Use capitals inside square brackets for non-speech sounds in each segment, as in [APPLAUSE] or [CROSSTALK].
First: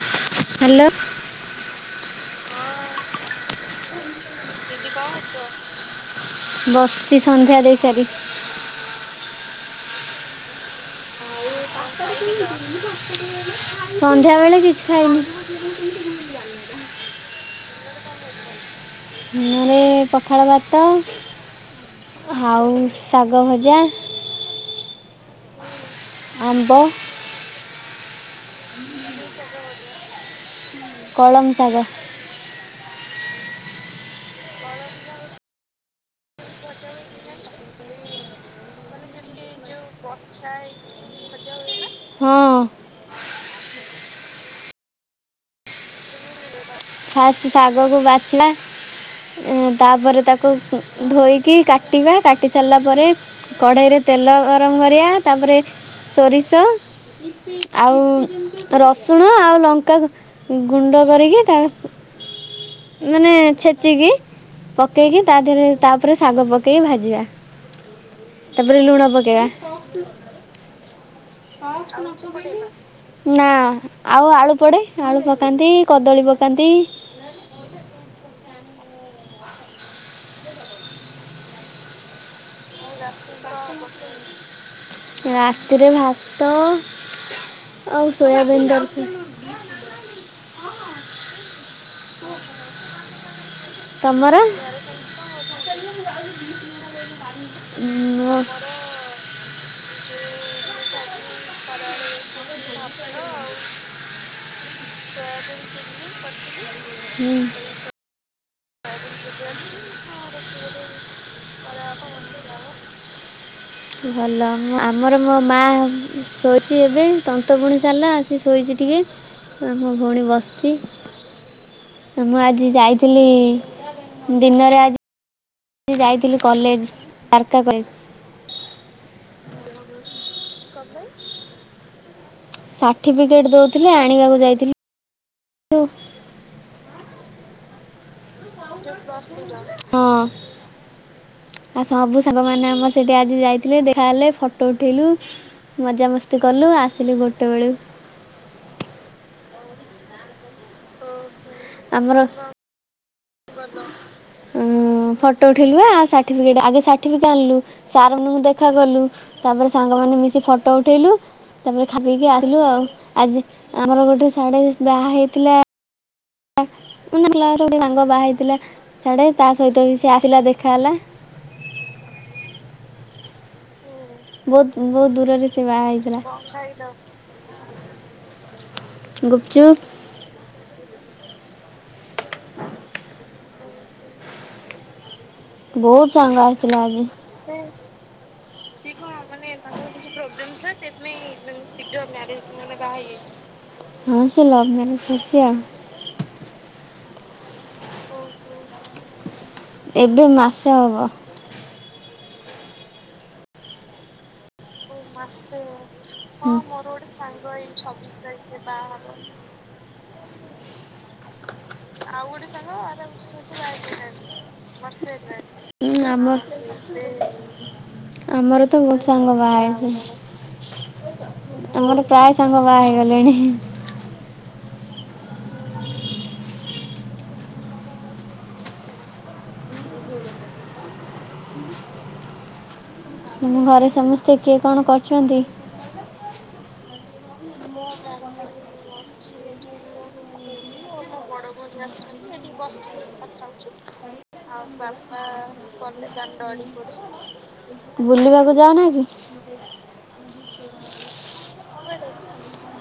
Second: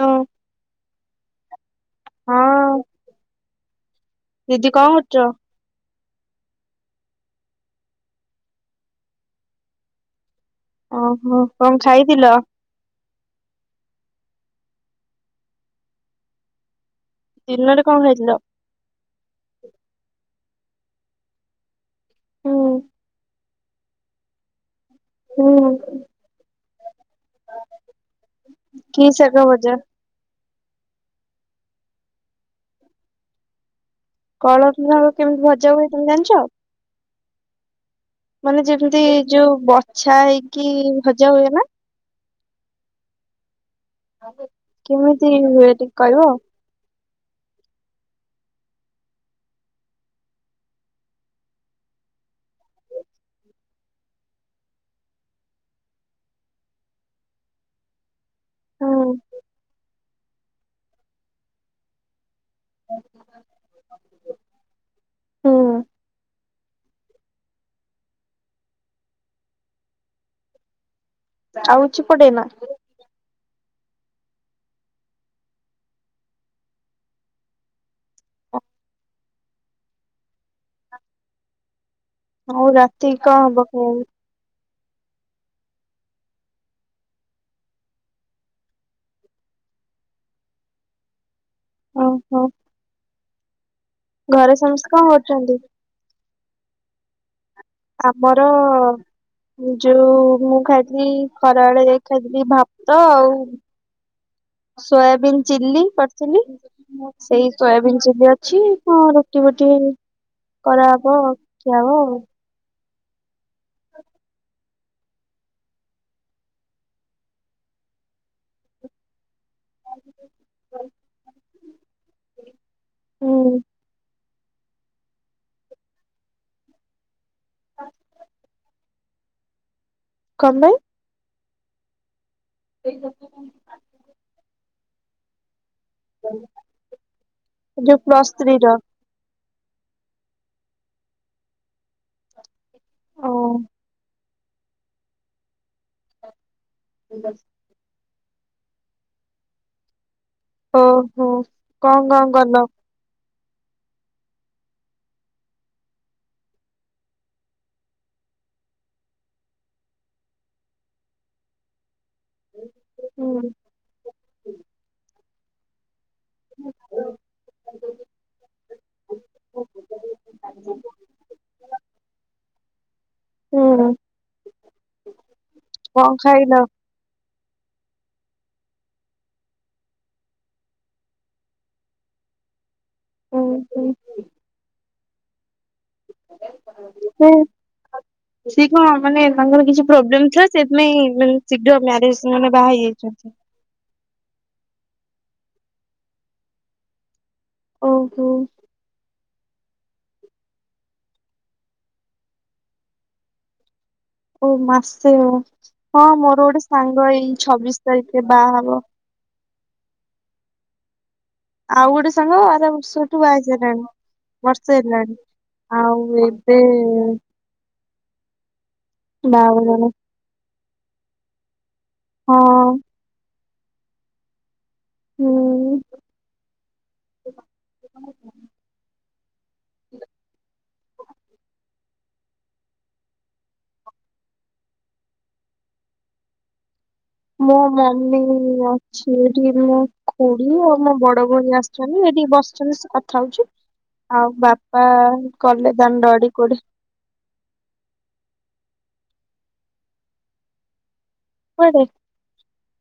ହଁ ହେଲ୍ଲୋ ହଁ ଦିଦି କଣ କ [UNINTELLIGIBLE] ବସିଛି ସନ୍ଧ୍ୟା ଦେଇ ସାରି। ଓ ହୋ [INAUDIBLE] ସଞ୍ଜ ଧ୍ୟା ବେଳେ କିଛି ଖାଇନି। ଦିନରେ କାମ ଖାଏଥିଲ। କଣ। ଆଉ ହୁଁ। ଶାଗ ଭଜ ଯାଏ। ହୁଁ। ଆମ୍ବ। କି ଶାଗ ଭଜା। କଳମ ସାଗ। କଳମ। ସାଗ କେମିତି ଭଜା ହୁଏ ତମେ ଜାଣିଛ। ମାନେ ଯେମିତି ଯୋଉ ବଛା ହେଇକି ଭଜା ହୁଏ ନା। ହଁ। କେମିତି ଟିକ କଇବ ଫାଷ୍ଟ ଶାଗକୁ ବାଛିଲା ତାପରେ ତାକୁ ଧୋଇକି କାଟିବା କାଟି ସାରିଲା ପରେ କଢ଼େଇରେ ତେଲ ଗରମ କରିବା ତାପରେ ସୋରିଷ ଆଉ ହୁଁ। ରସୁଣ ଆଉ ଲଙ୍କା ଗୁଣ୍ଡ କରିକି ତା [UNINTELLIGIBLE] ମାନେ ଛେଚିକି ପକେଇକି ତା ଦେହରେ ହୁଁ ତାପରେ ଶାଗ ପକେଇ ପକେଇ ଭାଯିବା ତାପରେ ଲୁଣ ପକେଇବା ଆଉ କିଛି ପଡେନା? ନା। ଆଉ ଆଳୁ ପଡେ ଆଳୁ ପକାନ୍ତି କଦଳୀ ପକା କାନ୍ତି। ଆଉ ରାତିକି କଣ ଖବ ଖାଇବାକୁ। ରାତିରେ ଭାତ ଆଉ ସୋୟାବିନ ତରକାରୀ ଓ ହୋ। ତମର ଘରେ ସମସ୍ତେ କଣ କରୁଚନ୍ତି। [UNINTELLIGIBLE] ଆମର ମୋ- ଯୋଉ। ମୁଁ ଖାଇଥିଲି ଖରାବେଳେ ଖାଇଥିଲି ଭାତ ଆଉ। ସୋୟାବିିନ ଚିଲ୍ଲି କରିଥିଲି ହୁଁ, ସେଇ ସୋୟାବିିନ ଚିଲ୍ଲି ଅଛି କଣ ରୁଟି ବୁଟି। କରାହବ ଖିଆ ହବ ଆଉ। ଭଲ ମୁଁ ଆମର ମୋ ମାଆ ସିଏବି ତନ୍ତ ବୁଣି ସାରିଲା ଆସି ଶୋଇଛି ଟିକେ। ଆ ମୋ ଭଉଣୀ ବସିଛି। ମୁଁ ଆଜି ଯାଇଥିଲି ହୁଁ ଦିନରେ ଆଜି ମୁଁ ଯାଇଥିଲି କଲେଜ କାନ୍ତା କଲ। କଲେଇ। ସାର୍ଟିଫିକେଟ ଦଉଥିଲେ ଆଣିବାକୁ ଯାଇଥିଲି। ଯୋ ପ୍ଲସ ସ୍ତ୍ରୀ ର ହଁ ଆ ସବୁ ସାଙ୍ଗ ମାନେ ଆ ମର ସେଇଠି ଓ ଆଜି ଯାଇଥିଲେ ଦେଖାହଲେ। ଫ ଫଟୋ ଉଠେଇଲୁ ମଜାମସ୍ତି କଲୁ। ଆସିଲୁ ଗୋଟେବେଳୁ। ଓ ହୋ। କଣ ଆମର କଣ କରଲ? ଉଁ ଫଟୋ ଉଠେଇଲୁ ବା। ସାଟିପିକେଟ ଆଗେ ସାତିଫିକେଟ ଆଣିଲୁ। ସାର୍ ମନଙ୍କୁ ଦେଖା କଲୁ। ତାପରେ ସାଙ୍ଗ ମାନ ମିଶି ଫଟୋ ଉଠେଇଲୁ। ତାପରେ ଖାପିକି ଆସିଲୁ ଆଉ। ଆଜି ହୁଁ। ଆମର ଗୋଟେ ଶାଢ଼େ ବାହା ହେଇ ପ୍ଲେ ଆ ମାନେ କ୍ଲାସର ଗୋଟେ ସାଙ୍ଗ ବାହା ହେଇଥିଲା ସାଡେ ତା ସହିତ ବି ସେ ଆସିଲା ଦେଖା ହେଲା। ହୁଁ। ବହୁତ ବହୁତ ଦୂରରେ ସେ ବାହା କଣ ଖାଇଲ? ହେଇଥିଲା। ଗୁପଚୁପ। ହୁଁ ହଁ। ବହୁତ ସାଙ୍ଗ ଆସିଥିଲା ଆଜି ନାଇ। ସେ କଣ ମାନେ ତାଙ୍କର କିଛି ପ୍ରୋବ୍ଲେମ ଥିଲା, ସେଇଥିପାଇଁ ଶୀଘ୍ର ମାରେଜ୍ ମାନ ବାହା ହେଇଚନ୍ତି? ହଁ ସେ ଲଭ୍ ମ୍ୟାରେଜ କରଛି ଆଉ। ଓହୋ। ଏବେ ମାସେ ହବ। ଓ ମାସ? ଏଇ ଛବିଶ ତାରିଖରେ ବାହା ହବ। ହୁଁ। ଆଉ ଗୋଟେ ସାଙ୍ଗ ଆର ବର୍ଷଠୁ ବାହା ହେଇ ସାଇଲାଣି ବର୍ଷ ହେଲାଣି। ଆଉ ଆମର ଏବେ ଆମର ତ ବହୁତ୍ ସାଙ୍ଗ ବାହା ବାହାଘର ହେଇ [INAUDIBLE] ଆମର ପ୍ରାୟ ହଁ ସାଙ୍ଗ ବାହା ହେଇଗଲେଣି। ହୁଁ। ଆମ ଘରେ ସମସ୍ତେ କିଏ କଣ କରଚନ୍ତି? ମୋ ମମି ଅଛି ଏଠି, ମୋ ଖୁଡି ଆଉ ମୋ ବଡ ଭଉଣୀ ଆସିଛନ୍ତି ଏଠି ବସିଛନ୍ତି କଥା ହଉଛି। ଆଉ ବାପା ଗଲେ ଦାଣ୍ଡ ଆଡେ କୁଆଡେ ବୁଲିବାକୁ ଯାଉନା କି? [UNINTELLIGIBLE] କୁଆଡେ?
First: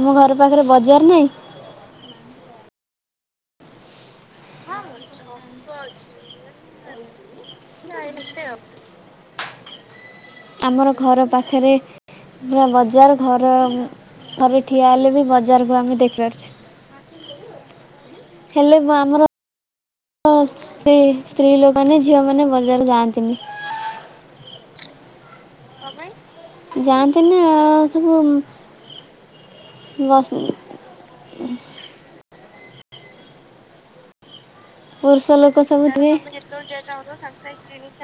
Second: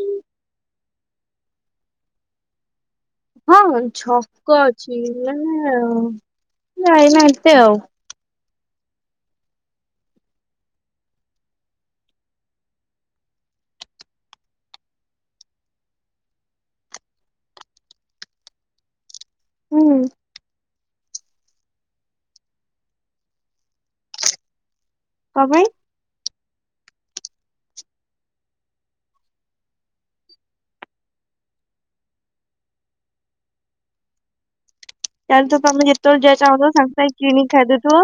ଆମ ଘର ପାଖରେ ବଜା ଜେର୍ନାଇ ହଁ ଛକ ଅଛି ନା ନା ଯାଇନା ଏତେ ଆଉ ଆମର ଘର ପାଖରେ ପା ବଜାର ଘର ଘରେ ଠିଆ ହେଲେ ବି ବଜାରକୁ ଆମେ ଦେଖିପାରୁଛେ ହେଲେ ଆମର ହୁଁ ସେ ସ୍ତ୍ରୀ ଲୋକମାନେ ଝିଅ ମାନେ ବଜାର ଯାଆନ୍ତିନି। କପାଇଁ? କପାଇଁ ଯାଆନ୍ତି ନା ଆ ସବୁ ବସ ପୁରୁଷ ତାହେଲେ ତ ଲୋକ ତମେ ସବୁ ଯେତେବେଳେ ଯାହା ଚାହୁଁଥିବ ସାଙ୍ଗେ ସାଙ୍ଗେ କିଣିକି ଖାଇଦଉଥିବ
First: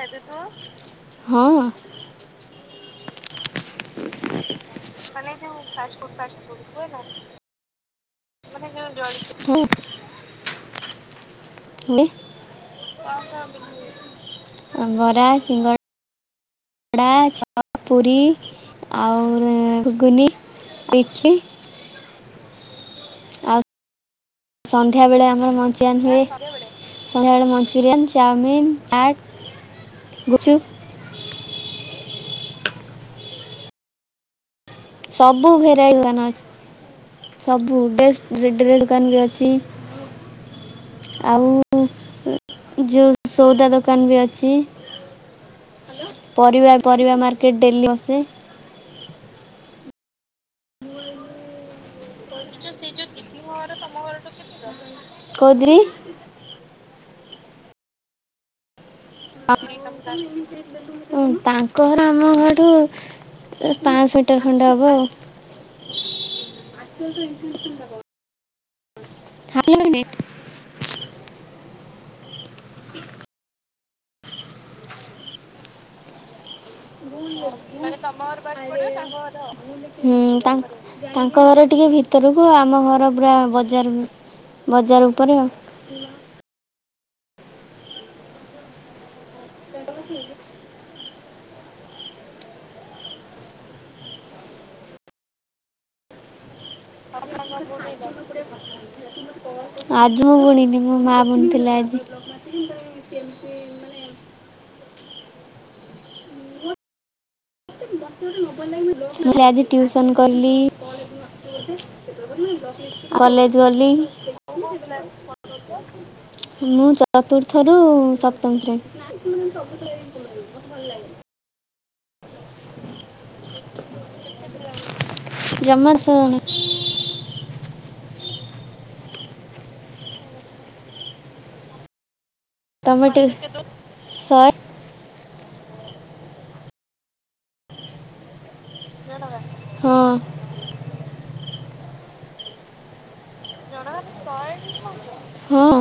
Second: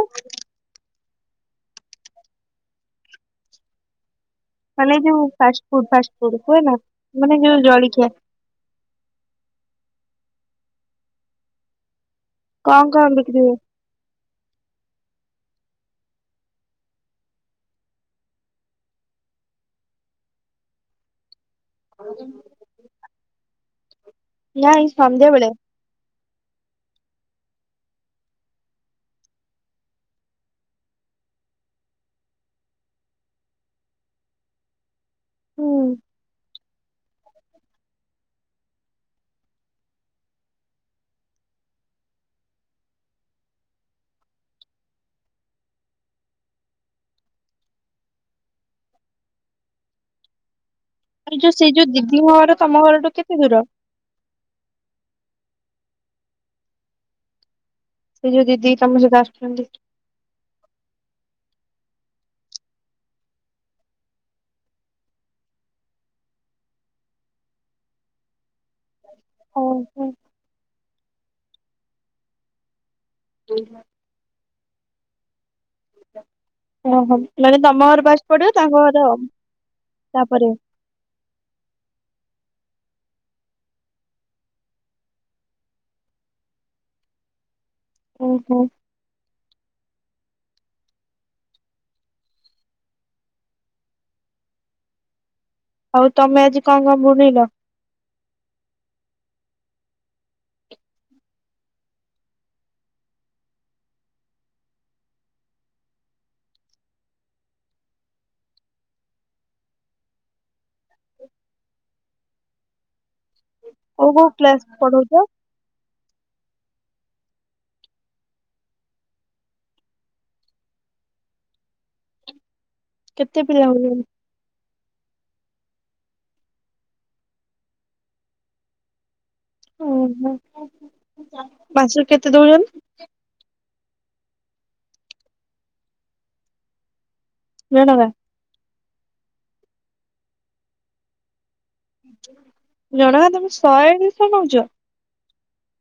ହଁ। ମାନେ ଯୋଉ ଫାଷ୍ଟ ଫୁଡ ଫାଷ୍ଟ ଫୁଡ କୁହେ ନା ମାନେ ଯୋଉ ଜଳିଖିଆ [UNINTELLIGIBLE] କଣ କଣ ବିକ୍ରି ହୁଏ? [UNINTELLIGIBLE] ବରା ସିଙ୍ଗଡ଼ା କଡ଼ା ଚପ୍ ପୁରୀ ଆଉ ଉ ଘୁଗୁନି ଇଟଲି। [UNINTELLIGIBLE] ଆଉ ନାଇଁ ସନ୍ଧ୍ୟାବେଳେ ସନ୍ଧ୍ୟା ବେଳେ ଆମର ମଞ୍ଚୁରିଆନ୍ ହୁଏ। ସନ୍ଧ୍ୟାବେଳେ ମଞ୍ଚୁରିଆନ୍, ଚାଉମିନ୍, ଚାଟ୍, ଗୁୁପଚୁପ ସବୁ ଭେରାଈ ହୁଁ। ଦୋକାନ ଅଛି ସବୁ ଡ୍ରେସ୍ ଡ୍ରେ ଡ୍ରେ ଦୋକାନ ବି ଅଛି ଆଉ ଯୁ ସଉଦା ଦୋକାନ ବି ଅଛି ପରିବା ପରିବା ମାର୍କେଟ ଡେଲି ବସେ। ଆରେ ଯୋ ସେଇ ଯୋ ମୋ ଘର ତମ ଘରଠୁ କେତେ ଦୂର? [UNINTELLIGIBLE] ସେଇ ଯୋଉ ଦିଦି ତମ ସହିତ ଆ ଆସୁଛନ୍ତି? [INAUDIBLE] ତାଙ୍କ୍ କହର ଆମ ଘରୁ ପାଁଶହଟେ ଖଣ୍ଡ ହବ ଆଉ। ଅ ହଁ [INAUDIBLE] [UNINTELLIGIBLE] [UNINTELLIGIBLE] ମାନେ ତମ ହୁଁ ଘର ଫାଷ୍ଟ ପଡିବ ତାଙ୍କ ଘର ତାପରେ ତାଙ୍କ ଘର ଟିକେ ଭିତରକୁ ଆମ ଘର ଘରପୁରା ବଜାର ବଜାର ଉପରେ ଆଉ। ଓହୋ ଆଉ ତମେ ଆଜି କଣ କଣ ବୁଣିଲ? ଆଜି ମୁଁ ବୁଣିନି ମୋ ମା ବୁଣିଥିଲା ଆଜି। ମୁଁ ଆଜି ଟ୍ୟୁସନ୍ କଲି କଲେଜ ଗଲି। କୋଉ କୋଉ କ୍ଲାସ ପଢ଼ଉଛ? ମୁଁ ଚତୁର୍ଥରୁ ସପ୍ତମ ଶ୍ରେଣୀ। କେତେ ପିଲା ହଲେଣି? ଜମାରୁ ଛ ଜଣ ଓ ହୋ [UNINTELLIGIBLE] ମାସକୁ କେତେ? ଦଉଛନ୍ତି ତମେ ଟିକ ସାର୍। ନା ନବା? ହଁ। ଜଣକା ତମେ ଶହେ ଦୁଇଶହ ନ‌ଉଚ? ହଁ।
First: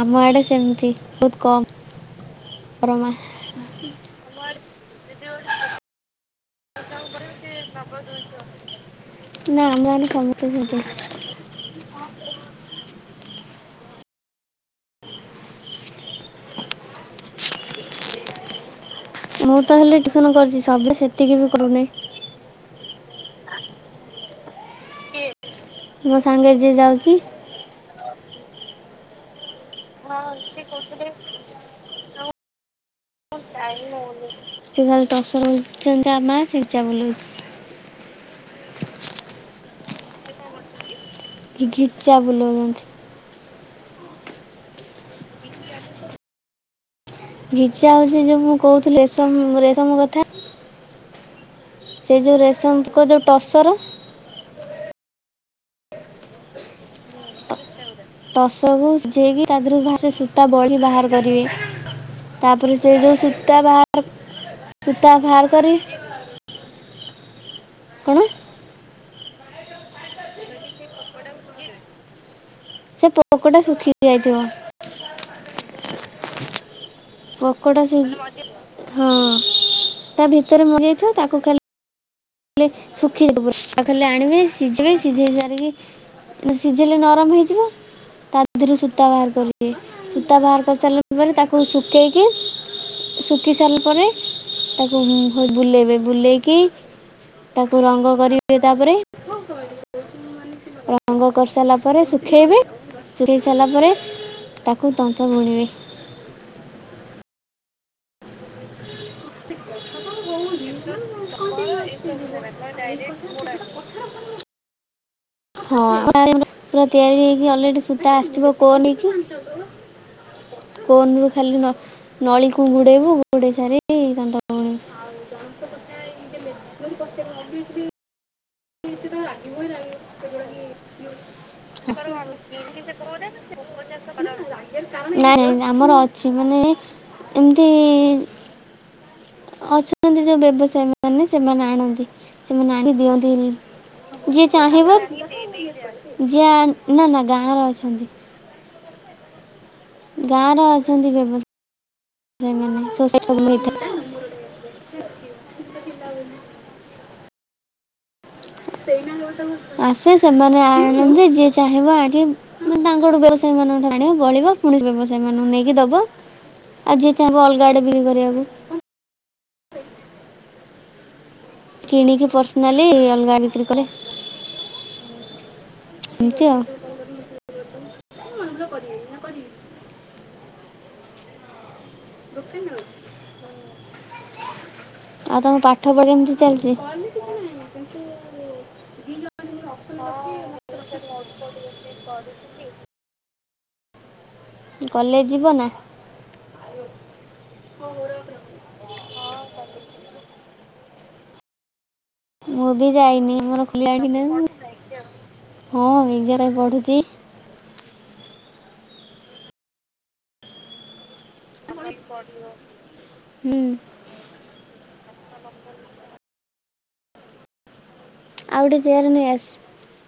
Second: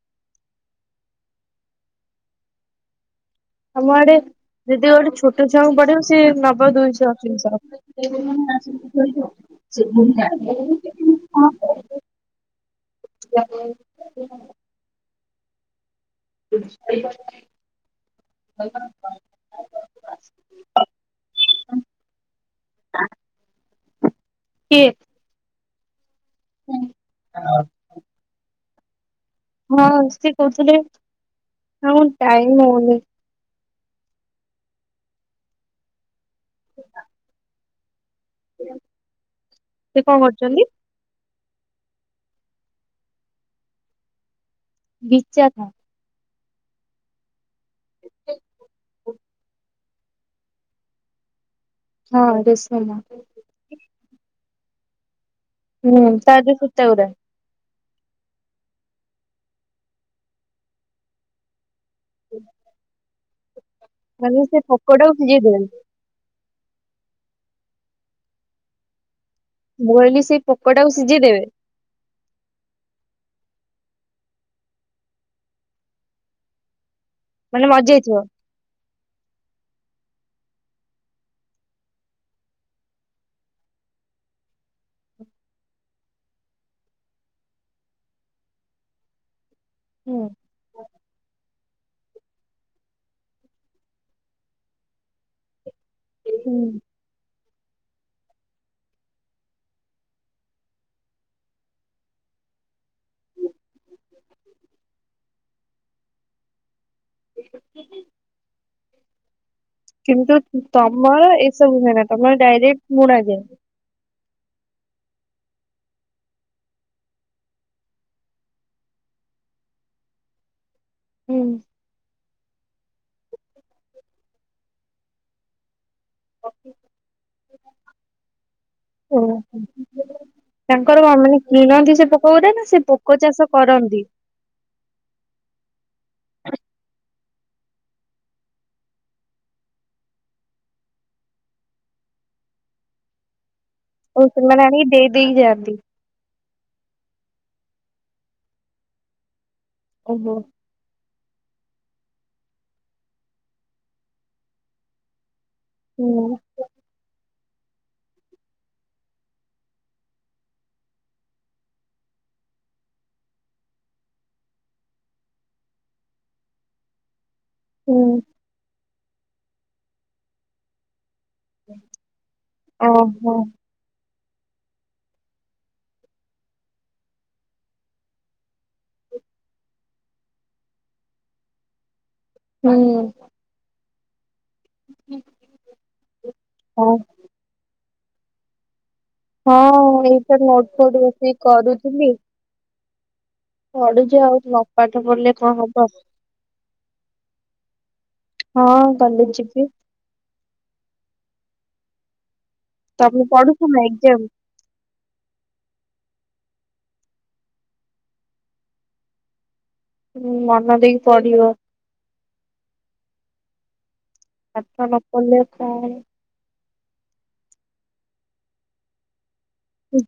ଆମ ଆଡେ ସେମତି ବହୁତ କମ୍ ପରମା। ଆମ ଆଡେ ଯଦି ଗୋଟେ ଛୋଟ ଛୁଆଙ୍କୁ ପଢ଼େଇବ ସେ ନବ ଦୁଇଶହ ତିନିଶହ। ନା ଆମ ଗାଁରେ ସମସ୍ତେ ସେମିତି। [UNINTELLIGIBLE] [INAUDIBLE] [INAUDIBLE] ମୁଁ ତ ହେଲେ ଟ୍ୟୁସନ୍ କରୁଛି ସଭିଏଁ ସେତିକି ବି କରୁନି କିଏ? ମୋ ସାଙ୍ଗେ ଯିଏ ଯାଉଚି। ହଁ ସିଏ କହୁଥିଲେ ହଁ ଟାଇମ ହଉନି। ସେ ତାହଲେ [UNINTELLIGIBLE] ଯା ମା ସେ [UNINTELLIGIBLE] ସେ କଣ କରୁଚନ୍ତି? କି ଘିଚା ବୁଲଉଚନ୍ତି! ବିଚାଥା। ଗିଚା ହଉଚି ଯୋଉ ମୁଁ କହୁଥିଲି ରେଶମ ରେ ତମ କଥା ସେ ଯଉଁ ରେଶମ ପୁକ ଯଉଁ ଟସର। ହୁଁ ତାରି ଯଉ ସୁତା ଗୁଡା। ଟସର କୁ ସିଝେଇକି ତା ଦିହରୁ ଭା ସେ ସୂତା ବଢିକି ବାହାର କରିବେ। ତାପରେ ସେ ଯଉ ସୂ ତା ବାହା ମାନେ ସେ ପୋକ ଟାକୁ ସିଝେଇ ଦିଅନ୍ତ୍ କଣ? ମୁଁ କହିଲି ସେଇ ପୋକ ଟାକୁ ସିଝେଇ ଦେବେ। ସେ ପୋକଟା ଶୁଖି ଯାଇଥିବ। ମାନେ ପୋକଟା ସେ ମରିଯାଇଥିବ ଜ ହଁ ତା ଭିତରେ ମରି ଯାଇଥିବ ତାକୁ ଖାଲି ଲି ଶୁଖିଯିବ ପୁରା। ତାକୁ ଖାଲି ଆଣିବି, ସିଝିବି ସିଝେଇବେ ଆଣିକି। ନ ସିଝେଇଲେ ନରମ ହେଇଯିବ, ତା ଦେହରୁ ସୂତା ବାହାର କରିବ। ହୁଁ ସୂତା ବାହାର କରିସାରିଲା ପରେ ତାକୁ ସୁ ଶୁଖେଇକି ଶୁଖି ସାରିଲା ପରେ ତାକୁ ଭ ବୁଲେଇବେ ବୁଲେଇକି ହୁଁ ତାକୁ ରଙ୍ଗ କରିବେ ତାପରେ। ରଙ୍ଗ କରି ସାରିଲା ପରେ ଶୁଖେଇବେ। ଶୁଖେଇ ସାରିଲା ପରେ ତାକୁ ତନ୍ତ ବୁଣିବେ। [INAUDIBLE] କିନ୍ତୁ ତମର ଏସବୁ ହୁଏନା ତମର? ଡାଇରେକ୍ଟ ମୁଣା ଯେ ହଁ [UNINTELLIGIBLE] ପା ତିଆରି ହେଇକି ଅଲରେଡି ସୂତା ଆସିଥିବ କୋନ ହେଇକି। କୋନ ରୁ ହୁଁ ଖାଲି ନ ନଳି କୁଗୁଡେଇବୁ ଗୁଡେଇ ସାରିକି [UNINTELLIGIBLE] ଭଉଣୀ। [UNINTELLIGIBLE] [INAUDIBLE] ଓହୋ ତାଙ୍କର କଣ ମାନେ କିଣନ୍ତି ସେ ପୋକ ଗୁରା ନା ସେ ପୋକ ଚାଷ କରନ୍ତି ନାଇ। ଆମର ଅଛି ମାନେ ଏମିତି ଅଛନ୍ତି ଯଉ ବ୍ୟବସାୟୀ ମାନେ ସେମାନେ ଆଣନ୍ତି। ସେମାନେ ଆଣିକି ଦିଅନ୍ତିନି। ଓ ସେମାନେ ଆଣି ଦେଇ ଦେଇ ଯାଆନ୍ତି। ଯିଆ ନା ନା ଗାଁରେ ଅଛନ୍ତି। ଓହୋ। ଗାଁ ର ଅଛନ୍ତି ବ୍ୟବସ୍ ସେ ମାନେ ସୋସାଇଟି ସବୁ ନେଇଥା ହୁଁ [UNINTELLIGIBLE] ଆସେ। ସେମାନେ ଆଣନ୍ତି ଯିଏ ଚାହିଁବ ଆଗେ ମାନେ ତାଙ୍କଠୁ ବ୍ୟବସାୟୀ ମାନଙ୍କଠୁ ଆଣିବ, ବଳିବ ପୁଣି ବ୍ୟବସାୟୀ ମାନଙ୍କୁ ନେଇକି ଦବ। ଆଉ ଯିଏ ଚାବୁ ଅଲଗା ଆଡେ ବି ହୁଁ କରିବାକୁ [INAUDIBLE] କିଣିକି ପର୍ସନାଲି ଓହୋ ଅଲଗା ବିକ୍ରି କଲେ। ଏମିତି ଆଉ। ହୁଁ। [UNINTELLIGIBLE] ଆଉ ତମ ପାଠ ପଢ କେମିତି ଚାଲିଚି? ଓ [UNINTELLIGIBLE] ହଁ ଏଇତ ନୋଟ ଫୋଟ ବ ହ କରୁଚି। [UNINTELLIGIBLE] ପଢ଼ୁଚି ଆଉ। ନପାଠ କଲେଜ ପଢିଲେ ଯିବ କଣ ନା ହବ? ହଁ [UNINTELLIGIBLE] [INAUDIBLE] ମୁଁ ବି ତମେ ଯାଇନି ପଢୁଛ ମୋର ନା ଖୋଲି ଲାଣି ଏକ୍ଜାମ [UNINTELLIGIBLE] ହଁ ହେ ନିଜ ପାଇଁ ପଢ଼ୁଚି। ହଁ ମନ ଦେଇକି ପଢ଼ିବ। ହୁଁ। ଆପଣ ନ ପଢ଼ିଲେ କାଳେ ଆଉଡ ଚରନ ସ୍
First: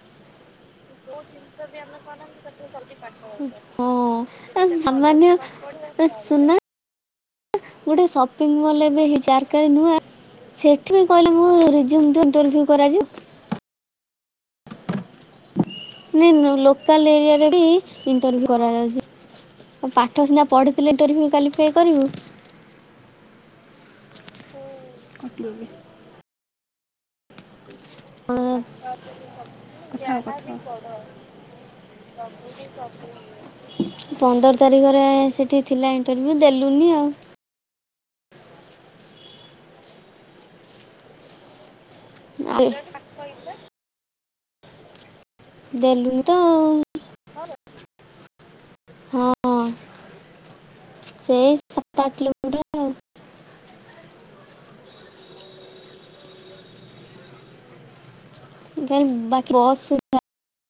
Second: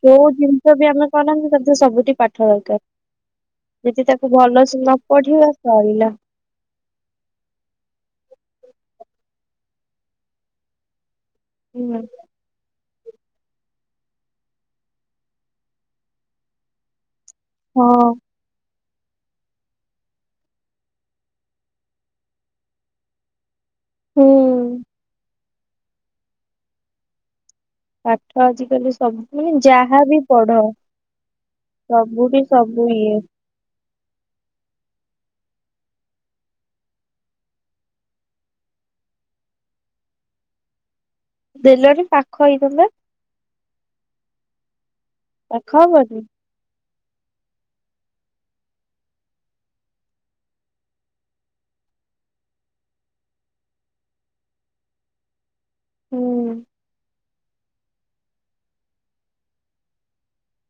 ଯଉ ଦିନ ହଁ ସୁ ଦରକାର ଗୋଟେିଲବେ ଯଦି ତାକୁ ଭଲସେ କ ନ ପଢିବା ନୂଆ ସରିଲା ସେଠୁ କହିଲେ ମୁଁ ରିଜ୍ୟୁମ୍ ଦ ହୁଁ ଇଣ୍ଟର୍ୟୁ କରାଯିବ ନଁ ନ ଲୋକଲ ଏରିଆ ହଁ ଇଣ୍ଟରୁ କରାଯାଉଛି ଆ ପାଠ ସିନା ପଢିଥିଲେ ଟୋରିଫି କ୍ଵାଲିଫାଏ କରିବୁ ହୁଁ ପକ୍୍ଲବୀ ପାଠ ଆଜିକାଲି ସବୁ ମାନେ ଯାହାବ ଛାଡ଼ କଥା ପଢ ସବୁଠି ସବୁ ଇଏ ପନ୍ଦର ତାରିଖରେ ସେଇଠି ଥିଲା ଇଣ୍ଟରଭ୍ୟୁ ଦେଲୁନି ଆଉ ଦେଡଲର ପାଖ ଆଉ ହେଇଦବା ଦେଲୁ ହବନି? ତ ହଁ ସେଇ ସାତ ଆଠ କିଲୋମିଟର ହୁଁ ବାକି ବହୁତ ସୁି